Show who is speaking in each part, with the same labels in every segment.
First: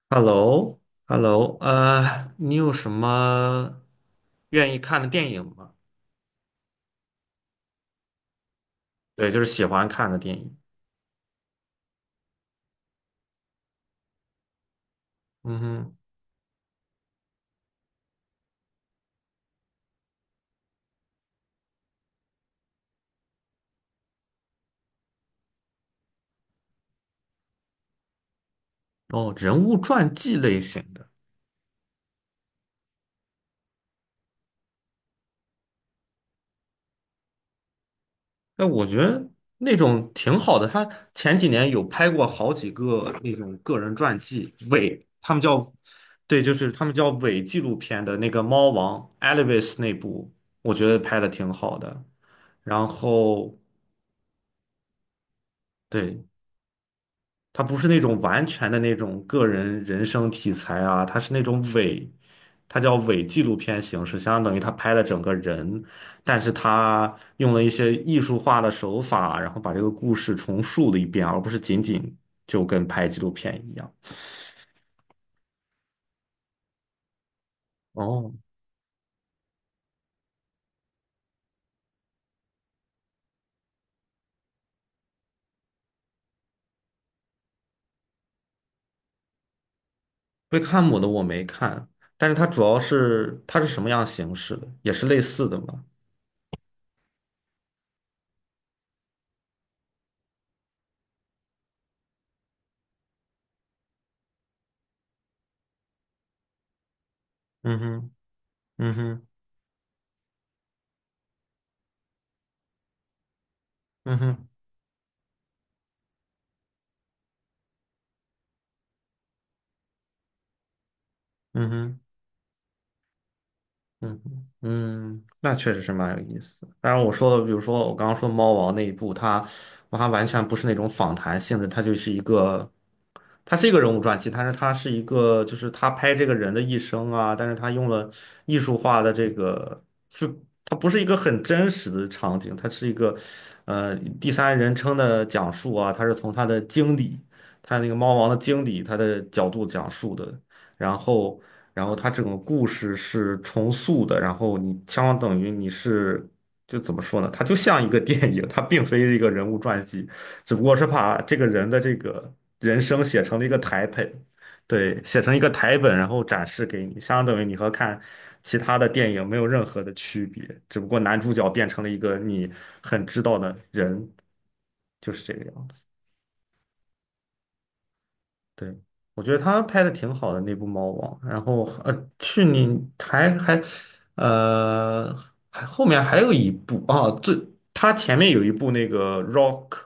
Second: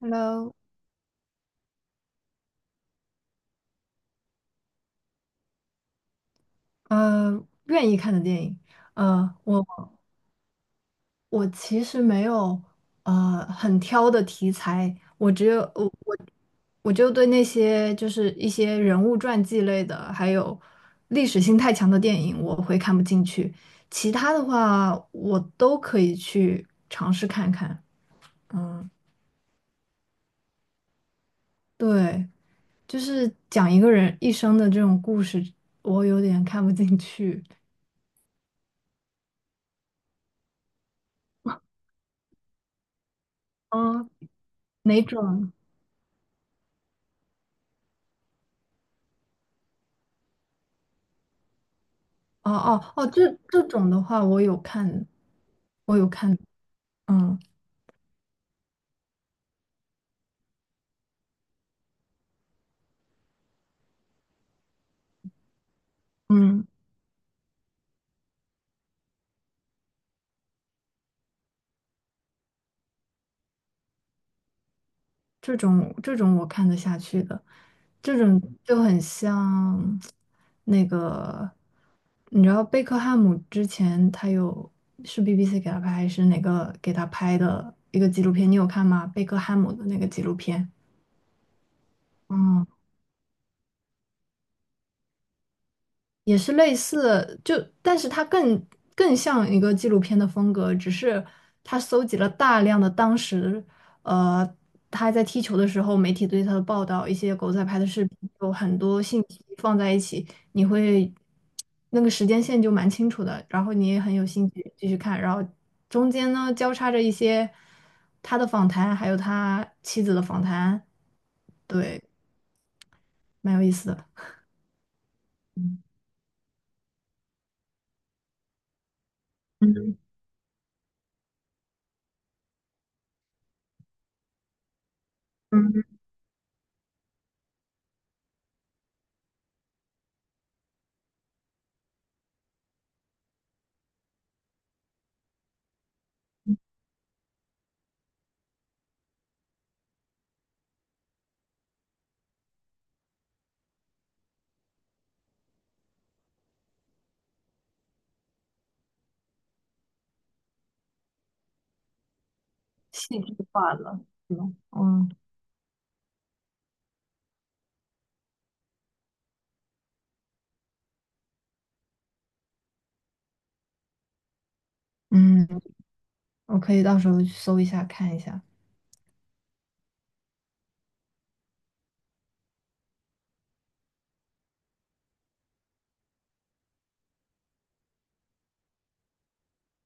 Speaker 1: Hello，
Speaker 2: Hello，Hello，你有什么愿意看的电影吗？
Speaker 1: 愿意看的电影，
Speaker 2: 对，
Speaker 1: 呃，
Speaker 2: 就是
Speaker 1: 我
Speaker 2: 喜欢看的电影。
Speaker 1: 我其实没有很挑的题材，我只
Speaker 2: 嗯
Speaker 1: 有我
Speaker 2: 哼，
Speaker 1: 我我就对那些就是一些人物传记类的，还有历史性太强的电影，我会看不进去。其他的话，我都可以去尝试看看。嗯，
Speaker 2: 哦，人物传记类型的，
Speaker 1: 对，就是讲一个人一生的这种故事，我有点看不进去。
Speaker 2: 哎，我觉得那种挺好的。他前几年有拍过好几个那种个人
Speaker 1: 嗯，
Speaker 2: 传记，伪，
Speaker 1: 哪
Speaker 2: 他们
Speaker 1: 种？
Speaker 2: 叫，对，就是他们叫伪纪录片的那个《猫王》Elvis 那部，我觉得拍的挺好的。
Speaker 1: 哦
Speaker 2: 然
Speaker 1: 哦哦，这
Speaker 2: 后，
Speaker 1: 这种的话，我有看，我有
Speaker 2: 对。
Speaker 1: 看，嗯
Speaker 2: 它不是那种完全的那种个人人生题材啊，它是那种伪，它叫伪纪录片形式，相当于他拍了整个人，但是
Speaker 1: 嗯，
Speaker 2: 他用了一些艺术化的手法，然后把这个故事重述了一遍，而不是仅仅就跟拍纪录片一样。
Speaker 1: 这种我看得下去的，这
Speaker 2: 哦，
Speaker 1: 种就很像那个，你知道贝克汉姆之前他有是 BBC 给他拍还是哪个给他拍的一个纪录片，你有看吗？贝克汉姆的那个纪录
Speaker 2: 贝克
Speaker 1: 片，
Speaker 2: 汉姆的我没看，但是它主
Speaker 1: 嗯。
Speaker 2: 要是它是什么样形式的，也是类似的嘛。
Speaker 1: 也是类似，就但是它更像一个纪录片的风格，只是它搜集了大量的当时，呃，他在踢球的时候，媒体对他的报道，一些狗仔
Speaker 2: 嗯
Speaker 1: 拍的视
Speaker 2: 哼，
Speaker 1: 频，有很
Speaker 2: 嗯
Speaker 1: 多信
Speaker 2: 哼，
Speaker 1: 息放在一起，你会那个时间线就蛮清楚的，然后你也很
Speaker 2: 嗯
Speaker 1: 有
Speaker 2: 哼，
Speaker 1: 兴趣继续看，然后中间呢交叉着一些他的访谈，还有他妻子的访谈，
Speaker 2: 嗯哼。
Speaker 1: 对，蛮有意思的，
Speaker 2: 嗯哼嗯，那确实是蛮有意思的。当然，我说的，比如说我刚刚说猫王那一部，我
Speaker 1: 嗯，
Speaker 2: 还完全不是那种访谈性质，它是一个人物传记，但是它是一个，就是
Speaker 1: 嗯，
Speaker 2: 他拍这个人的一生啊，但是他用了艺术化的这个，是它不是一个很真实的场景，它是一个呃第三人称的讲述啊，它是从他的经理，他那个猫王的经理他的角度讲述的。然后然后它整个故事是重塑的，然后你相当等于你是就怎么说呢？它就像一个电影，它并非是一个人物传记，只不过是把这个人的这个人生
Speaker 1: 戏
Speaker 2: 写
Speaker 1: 剧
Speaker 2: 成了一个
Speaker 1: 化
Speaker 2: 台
Speaker 1: 了，
Speaker 2: 本，
Speaker 1: 嗯。
Speaker 2: 对，
Speaker 1: 嗯
Speaker 2: 写成一个台本，然后展示给你，相当等于你和看其他的电影没有任何的区别，只不过男主角变成了一个你很知道的人，就是这个
Speaker 1: 嗯，
Speaker 2: 样子。
Speaker 1: 我可以到时候去搜一下看一下。
Speaker 2: 对，我觉得他拍的挺好的那部《猫王》，然后去年呃还后面还有一部啊，他前面有一部那个 Rock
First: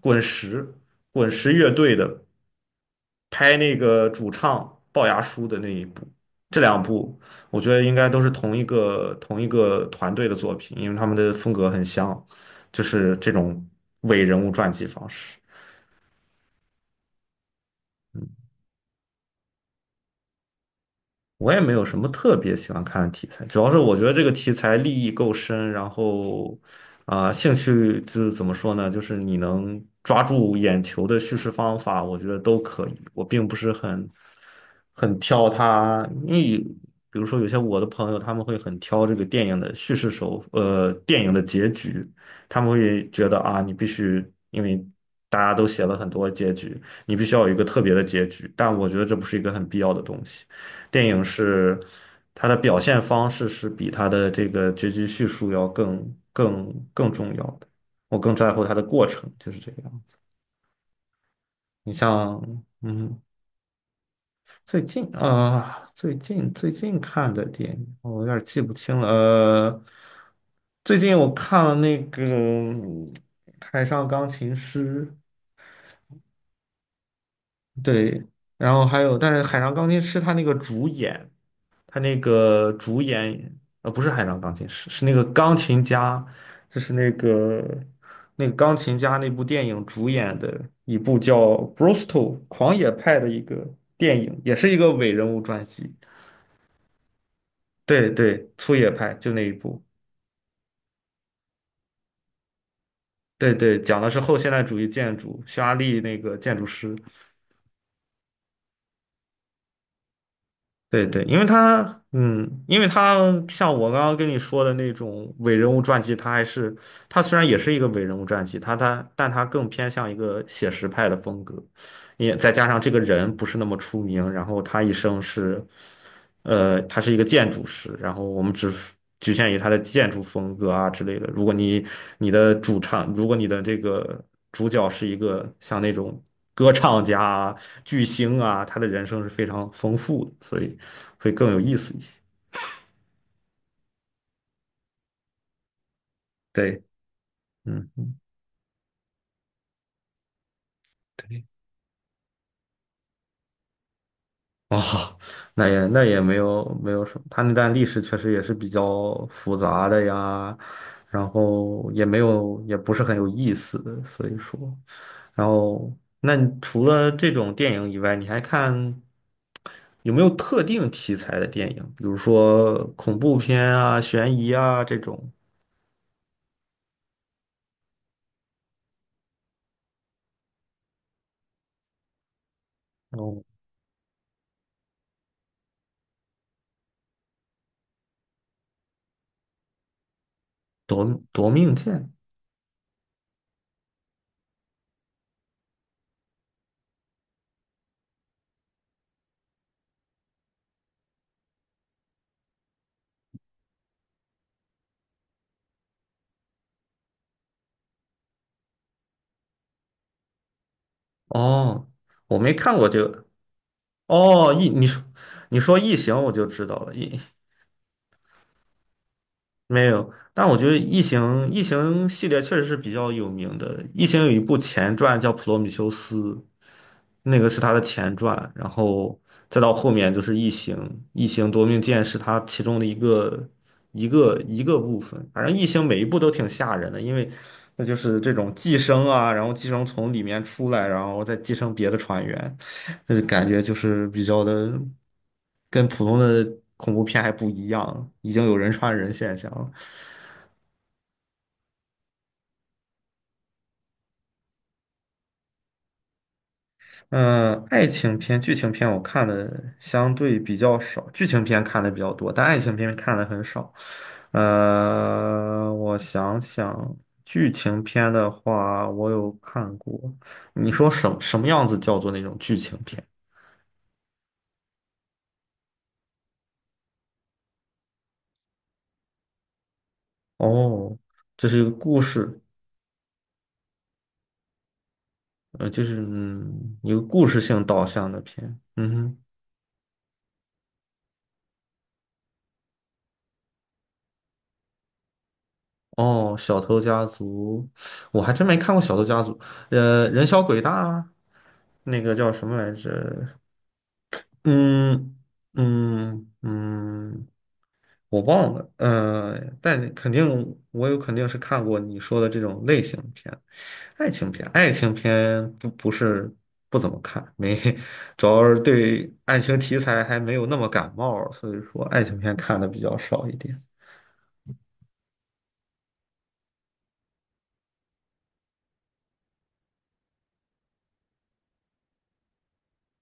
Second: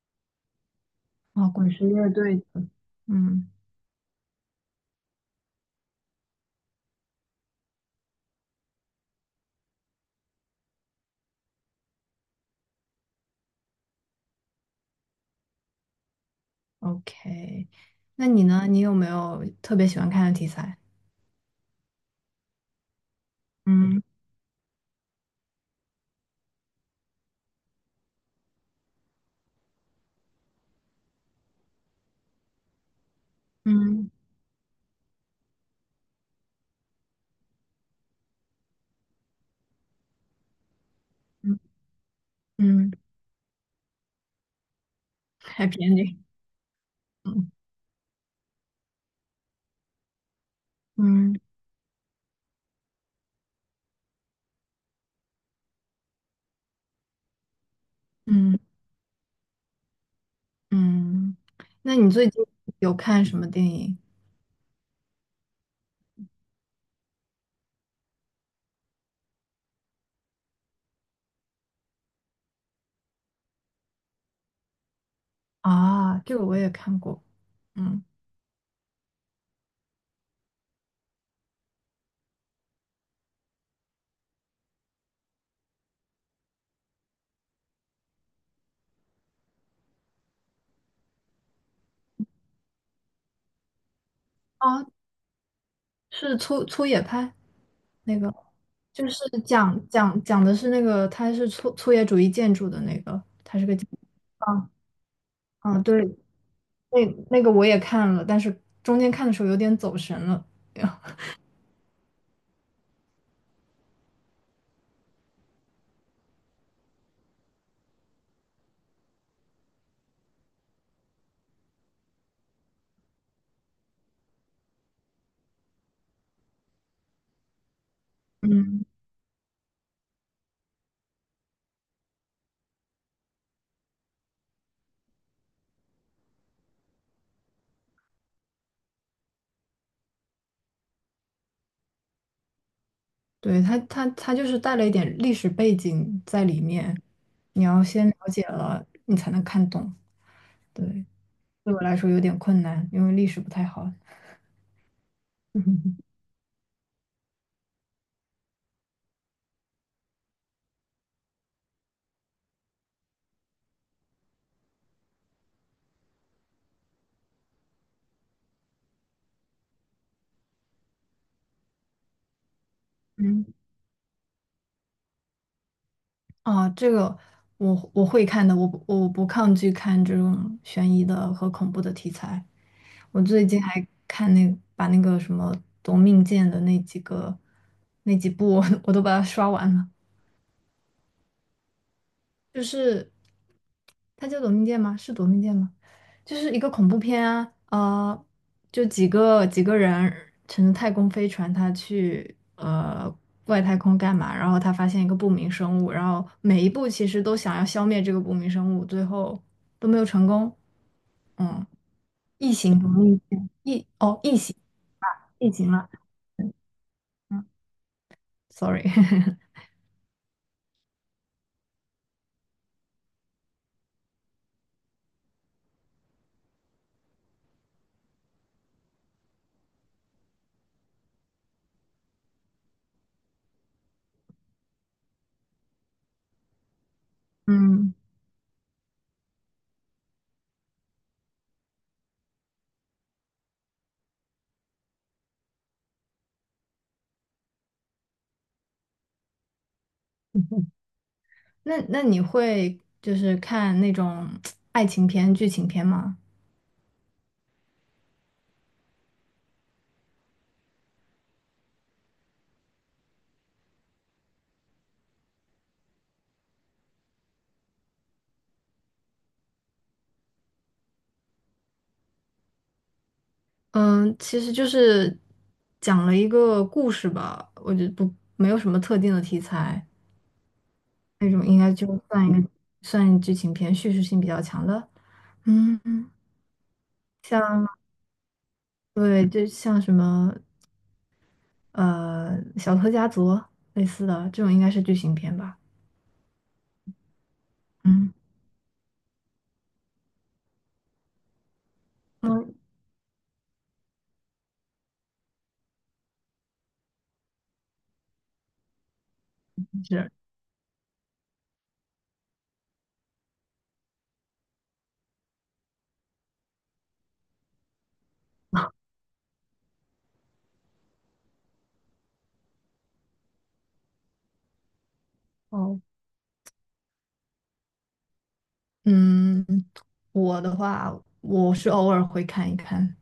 Speaker 2: 滚石滚
Speaker 1: 啊，
Speaker 2: 石乐
Speaker 1: 滚石
Speaker 2: 队
Speaker 1: 乐
Speaker 2: 的
Speaker 1: 队的，嗯
Speaker 2: 拍那个主唱龅牙叔的那一部，这两部我觉得应该都是同一个团队的作品，因为他们的风格很像，就是这种伪人物传记方式。
Speaker 1: ，OK。那你呢？你有没有特别喜欢看的题材？
Speaker 2: 我也没有什么特别喜欢看的题材，主要是我
Speaker 1: 嗯
Speaker 2: 觉得这个题材立意够深，然后啊、兴趣就是怎么说呢，就是你能抓住眼球的叙事方法，我觉得都可以。我并不是很
Speaker 1: 嗯
Speaker 2: 很挑它，因为比如说有些我的朋友他们会很挑这个电影的叙事手，呃，电影的
Speaker 1: 嗯
Speaker 2: 结局，他们
Speaker 1: 嗯
Speaker 2: 会觉得啊，你必须因为。大家都
Speaker 1: ，Happy
Speaker 2: 写了很
Speaker 1: Ending。
Speaker 2: 多结局，你必须要
Speaker 1: 嗯
Speaker 2: 有一个特别的结局，但我觉得这不是一个很必要的东西。电影
Speaker 1: 嗯
Speaker 2: 是它的表现方式是比它的这个结局叙述要更重要的。我更在
Speaker 1: 嗯
Speaker 2: 乎它的过程，就是这个样子。
Speaker 1: 嗯。
Speaker 2: 你
Speaker 1: 那你最近
Speaker 2: 像，
Speaker 1: 有
Speaker 2: 嗯，
Speaker 1: 看什么电影
Speaker 2: 最近啊、最近看的电影，我有点记不清了。最近我看了那个海上钢琴师》，
Speaker 1: 啊？这个我也看过。嗯，
Speaker 2: 对，然后还有，但是《海上钢琴师》他那个主演。不是海上钢琴师，是那个钢琴家，就是那个钢琴家那部电影主演的一部叫《Brostal 狂野派》的一个电影，也是一
Speaker 1: 啊，
Speaker 2: 个伪人物传记。
Speaker 1: 是粗野派
Speaker 2: 对
Speaker 1: 那个，
Speaker 2: 对，粗野
Speaker 1: 就
Speaker 2: 派
Speaker 1: 是
Speaker 2: 就那一
Speaker 1: 讲
Speaker 2: 部。
Speaker 1: 讲讲的是那个，它是粗野主义建筑的那个。
Speaker 2: 对对，讲的是后现代
Speaker 1: 啊，
Speaker 2: 主义建筑，匈牙
Speaker 1: 啊，
Speaker 2: 利
Speaker 1: 对
Speaker 2: 那个建筑师。
Speaker 1: 那那个我也看了，但是中间看的时候有点走神了。
Speaker 2: 对对，因为他像我刚刚跟你说的那种伪人物传记，他虽然也是一个伪人物传记，但他更偏向一个写实派的风格，也再加上这个人不是那么出名，然后他一生是。他是一个建筑师，然后我们只
Speaker 1: 嗯，
Speaker 2: 局限于他的建筑风格啊之类的。如果你的这个主角是一个像那种歌唱家啊巨星啊，他的人生是非常丰富的，所以会更有意思一些。
Speaker 1: 对，他就是带了一点历史背景在里
Speaker 2: 对，
Speaker 1: 面，你要
Speaker 2: 嗯，
Speaker 1: 先了解了，你才能看懂。对，
Speaker 2: 对，
Speaker 1: 对我来说有点困难，因为历史不太好。
Speaker 2: 哦，那也 没有没有什么，他那段历史确实也是比较复杂的呀，然后也没有也不是很有意思的，所以说。然后，那你除了这种电影以外，你还看有没有特定题材的电影？比如说恐怖
Speaker 1: 嗯，
Speaker 2: 片啊、悬疑啊这种。
Speaker 1: 啊，这个我会看的，我不抗拒看这种悬疑的和恐怖的题材。我
Speaker 2: 哦，
Speaker 1: 最近还看那个什么《夺命剑》的那几个那几部 我都把它刷完了。
Speaker 2: 夺命剑。
Speaker 1: 就是它叫《夺命剑》吗？是《夺命剑》吗？就是一个恐怖片啊，就几个人乘着太空飞船，他去外太空干嘛？然后他发现一个不明生物，然后每一步其实都想要消灭这个不明生物，最后都没有成功。嗯，
Speaker 2: 哦，我没
Speaker 1: 异
Speaker 2: 看
Speaker 1: 形
Speaker 2: 过
Speaker 1: 夺
Speaker 2: 这
Speaker 1: 命
Speaker 2: 个。
Speaker 1: 剑，哦，异
Speaker 2: 哦，
Speaker 1: 形，
Speaker 2: 你说
Speaker 1: 异
Speaker 2: 你
Speaker 1: 形
Speaker 2: 说
Speaker 1: 了。
Speaker 2: 异形，我就
Speaker 1: 嗯
Speaker 2: 知道了。
Speaker 1: 嗯，sorry，
Speaker 2: 没有，但我觉得异形系列确实是比较有名的。异形有一部前传叫《普罗米修斯》，那个是它的前传，然后再到后面就是《异形》，《异形夺命剑》是它其中的一个部分。反正《异形》每一部都挺吓人的，因为那
Speaker 1: 嗯。
Speaker 2: 就是这种寄生啊，然后寄生从里面出来，然后再寄生别的船员，就是感觉就是比较的跟普通的恐怖片还不一样，已经有人传人现象了。
Speaker 1: 那你会就是看那种爱情片、剧情片吗？
Speaker 2: 嗯，爱情片、剧情片我看的相对比较少，剧情片看的比较多，但爱情片看的很少。我想想，剧情片的话，我有看过。你说什么样子叫做那种剧情片？
Speaker 1: 嗯，其实就是讲了一个故事吧，我觉得不没有什么特定的题材，
Speaker 2: 哦，
Speaker 1: 那种
Speaker 2: 这是
Speaker 1: 应
Speaker 2: 一个
Speaker 1: 该就
Speaker 2: 故
Speaker 1: 算一
Speaker 2: 事，
Speaker 1: 个算剧情片，叙事性比较强的。嗯，
Speaker 2: 就是一个故事性
Speaker 1: 像
Speaker 2: 导向的片。嗯哼，
Speaker 1: 对，就像什么呃《小偷家族》类似的这种，应该是剧情片吧。
Speaker 2: 哦，《小偷家族》，
Speaker 1: 嗯
Speaker 2: 我还真没看过《小偷家族》。《人小鬼大》啊那个叫什
Speaker 1: 嗯，
Speaker 2: 么来着？嗯嗯嗯，我忘了，但
Speaker 1: 是
Speaker 2: 肯定我有肯定是看过你说的这种类型片，爱情片不是不怎么看，没，主要是对爱情题材还没有那么感冒，所以说爱情片看的比较少一点。
Speaker 1: 哦，嗯，我的话，我是偶尔会看一看。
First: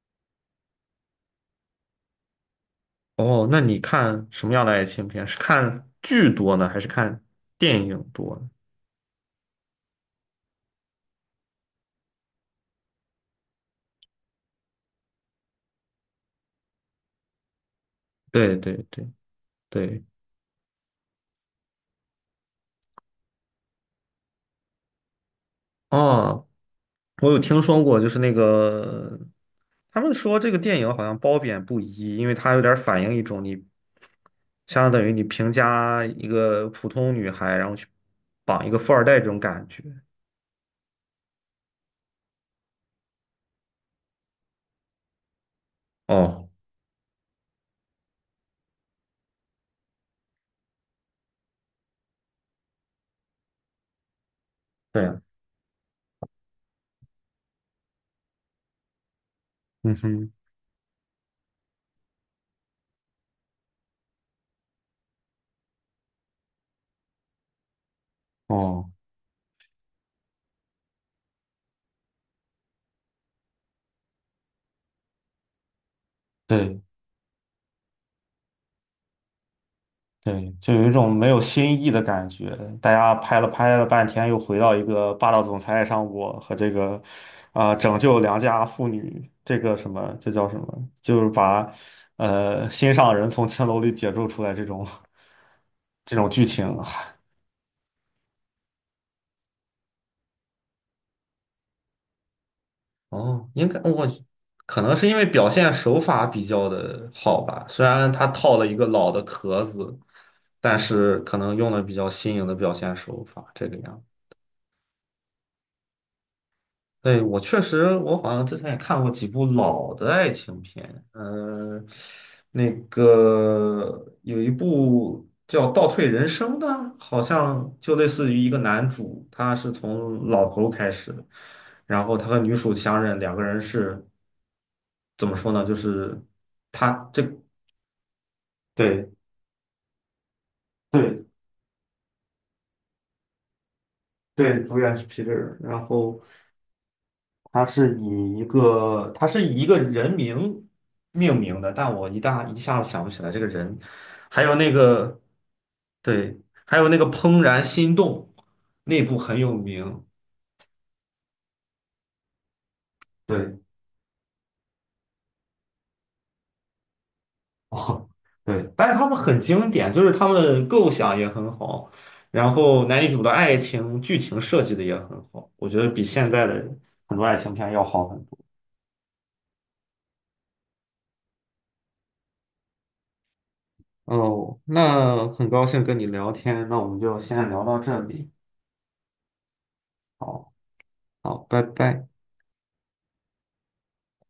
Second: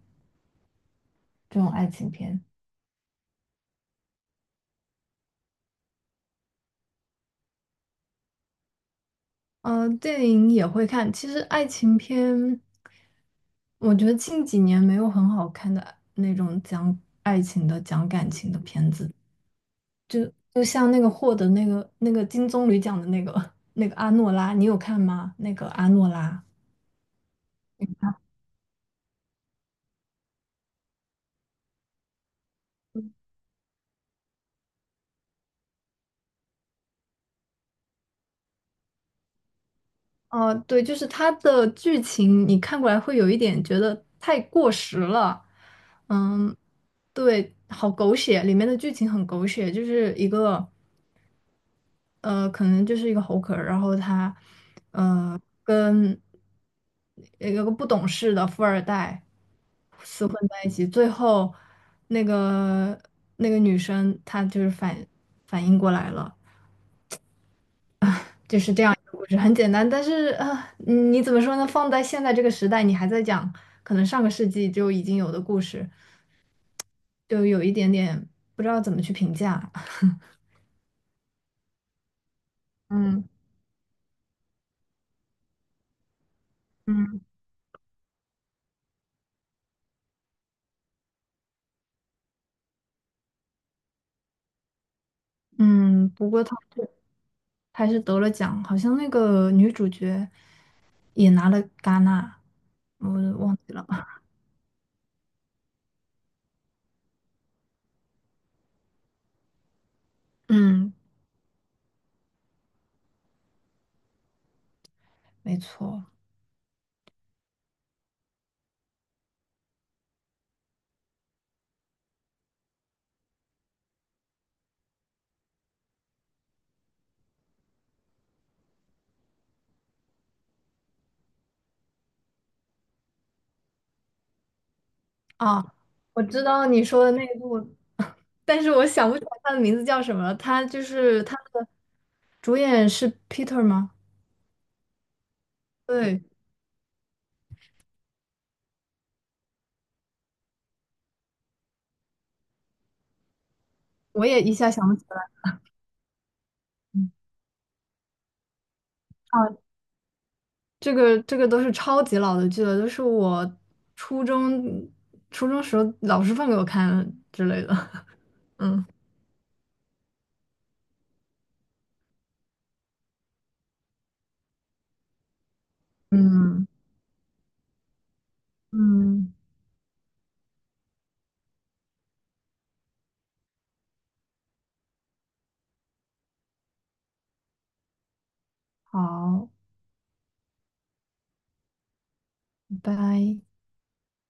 Speaker 1: 这种爱情片？
Speaker 2: 哦，那你看什么样的爱情片？是看剧多呢，还是看电影多呢。
Speaker 1: 嗯，电影也会看。其实爱情片，我觉得近几年没有很好看的那种讲爱情的、讲感情
Speaker 2: 对
Speaker 1: 的
Speaker 2: 对
Speaker 1: 片
Speaker 2: 对
Speaker 1: 子。
Speaker 2: 对，
Speaker 1: 就像那个获得那个金棕榈奖的那个 那个阿诺拉，你有看吗？那个阿诺拉。
Speaker 2: 哦，我有听说过，就是那个。他们说这个电影好像褒贬不一，因为它有点反映一种你相当于你评价一个普通女孩，然后去绑一个富二代这种感觉。
Speaker 1: 哦、对，就是它的剧情，你看过来会有一点觉得太过时了。
Speaker 2: 哦，
Speaker 1: 嗯，对，好狗血，里面的剧情很狗血，就是一个。可能就是一个猴壳儿，然后他，
Speaker 2: 对，
Speaker 1: 跟有个不懂事的富二代
Speaker 2: 嗯
Speaker 1: 厮
Speaker 2: 哼，
Speaker 1: 混在一起，最后那个女生她就是反应过来了，就是这
Speaker 2: 哦，
Speaker 1: 样一个故事，很简单，但是啊，你怎么说呢？放在现在这个时代，你还在讲可能上个世纪就已经有的故事，
Speaker 2: 对，
Speaker 1: 就有一点点不知道怎么去评价。
Speaker 2: 对，就有一种没有新意的感觉。大家
Speaker 1: 嗯
Speaker 2: 拍了半天，又回到一个霸道总裁爱上我和这个，
Speaker 1: 嗯
Speaker 2: 啊、拯救良家妇女这个什么，这叫什么？就是把，心上人从青楼里解救出来这种
Speaker 1: 嗯，
Speaker 2: 这种
Speaker 1: 不过
Speaker 2: 剧
Speaker 1: 他。
Speaker 2: 情。
Speaker 1: 还是得了奖，好像那个女主角也拿了戛纳，我
Speaker 2: 哦，
Speaker 1: 忘
Speaker 2: 应
Speaker 1: 记
Speaker 2: 该
Speaker 1: 了。
Speaker 2: 我 可能是因为表现手法比较的好吧，虽然他套了一个老的壳子，但
Speaker 1: 嗯，
Speaker 2: 是可能用了比较新颖的表现手法，这个样子
Speaker 1: 没错。
Speaker 2: 对，我确实，我好像之前也看过几部老的爱情片，那个有一部叫《倒退人生》的，好像就类似于一个男主，他是从老头开始的，然后他和女主相认，两个人是怎么说呢？就
Speaker 1: 啊，
Speaker 2: 是
Speaker 1: 我知道你
Speaker 2: 他
Speaker 1: 说的
Speaker 2: 这
Speaker 1: 那一部，但是我
Speaker 2: 对
Speaker 1: 想不起来他的名字叫什么了。他就是
Speaker 2: 对
Speaker 1: 他的主演是 Peter 吗？
Speaker 2: 对，主演是皮特尔，然后。
Speaker 1: 对，
Speaker 2: 它是以一个人名命名的，但我一下子想不起来这个人。
Speaker 1: 我也
Speaker 2: 还
Speaker 1: 一
Speaker 2: 有那
Speaker 1: 下想不起
Speaker 2: 个
Speaker 1: 来。
Speaker 2: 对，还有那个
Speaker 1: 嗯
Speaker 2: 《怦然心动》，那部很有
Speaker 1: 啊，
Speaker 2: 名。
Speaker 1: 这个都是超级老的剧了，都是我
Speaker 2: 对，
Speaker 1: 初中初中时候老师放给我看之类的。
Speaker 2: 哦，对，
Speaker 1: 嗯
Speaker 2: 但是他们很经典，就是他们的构想也很好，然后男女主的爱情剧情设计的也很好，我觉得比现在的
Speaker 1: 嗯
Speaker 2: 很多爱情片要好很多。
Speaker 1: 嗯，
Speaker 2: 哦，那很高兴跟你聊天，那我们就先聊到这里。
Speaker 1: 好，
Speaker 2: 好。好，拜拜。
Speaker 1: 拜拜。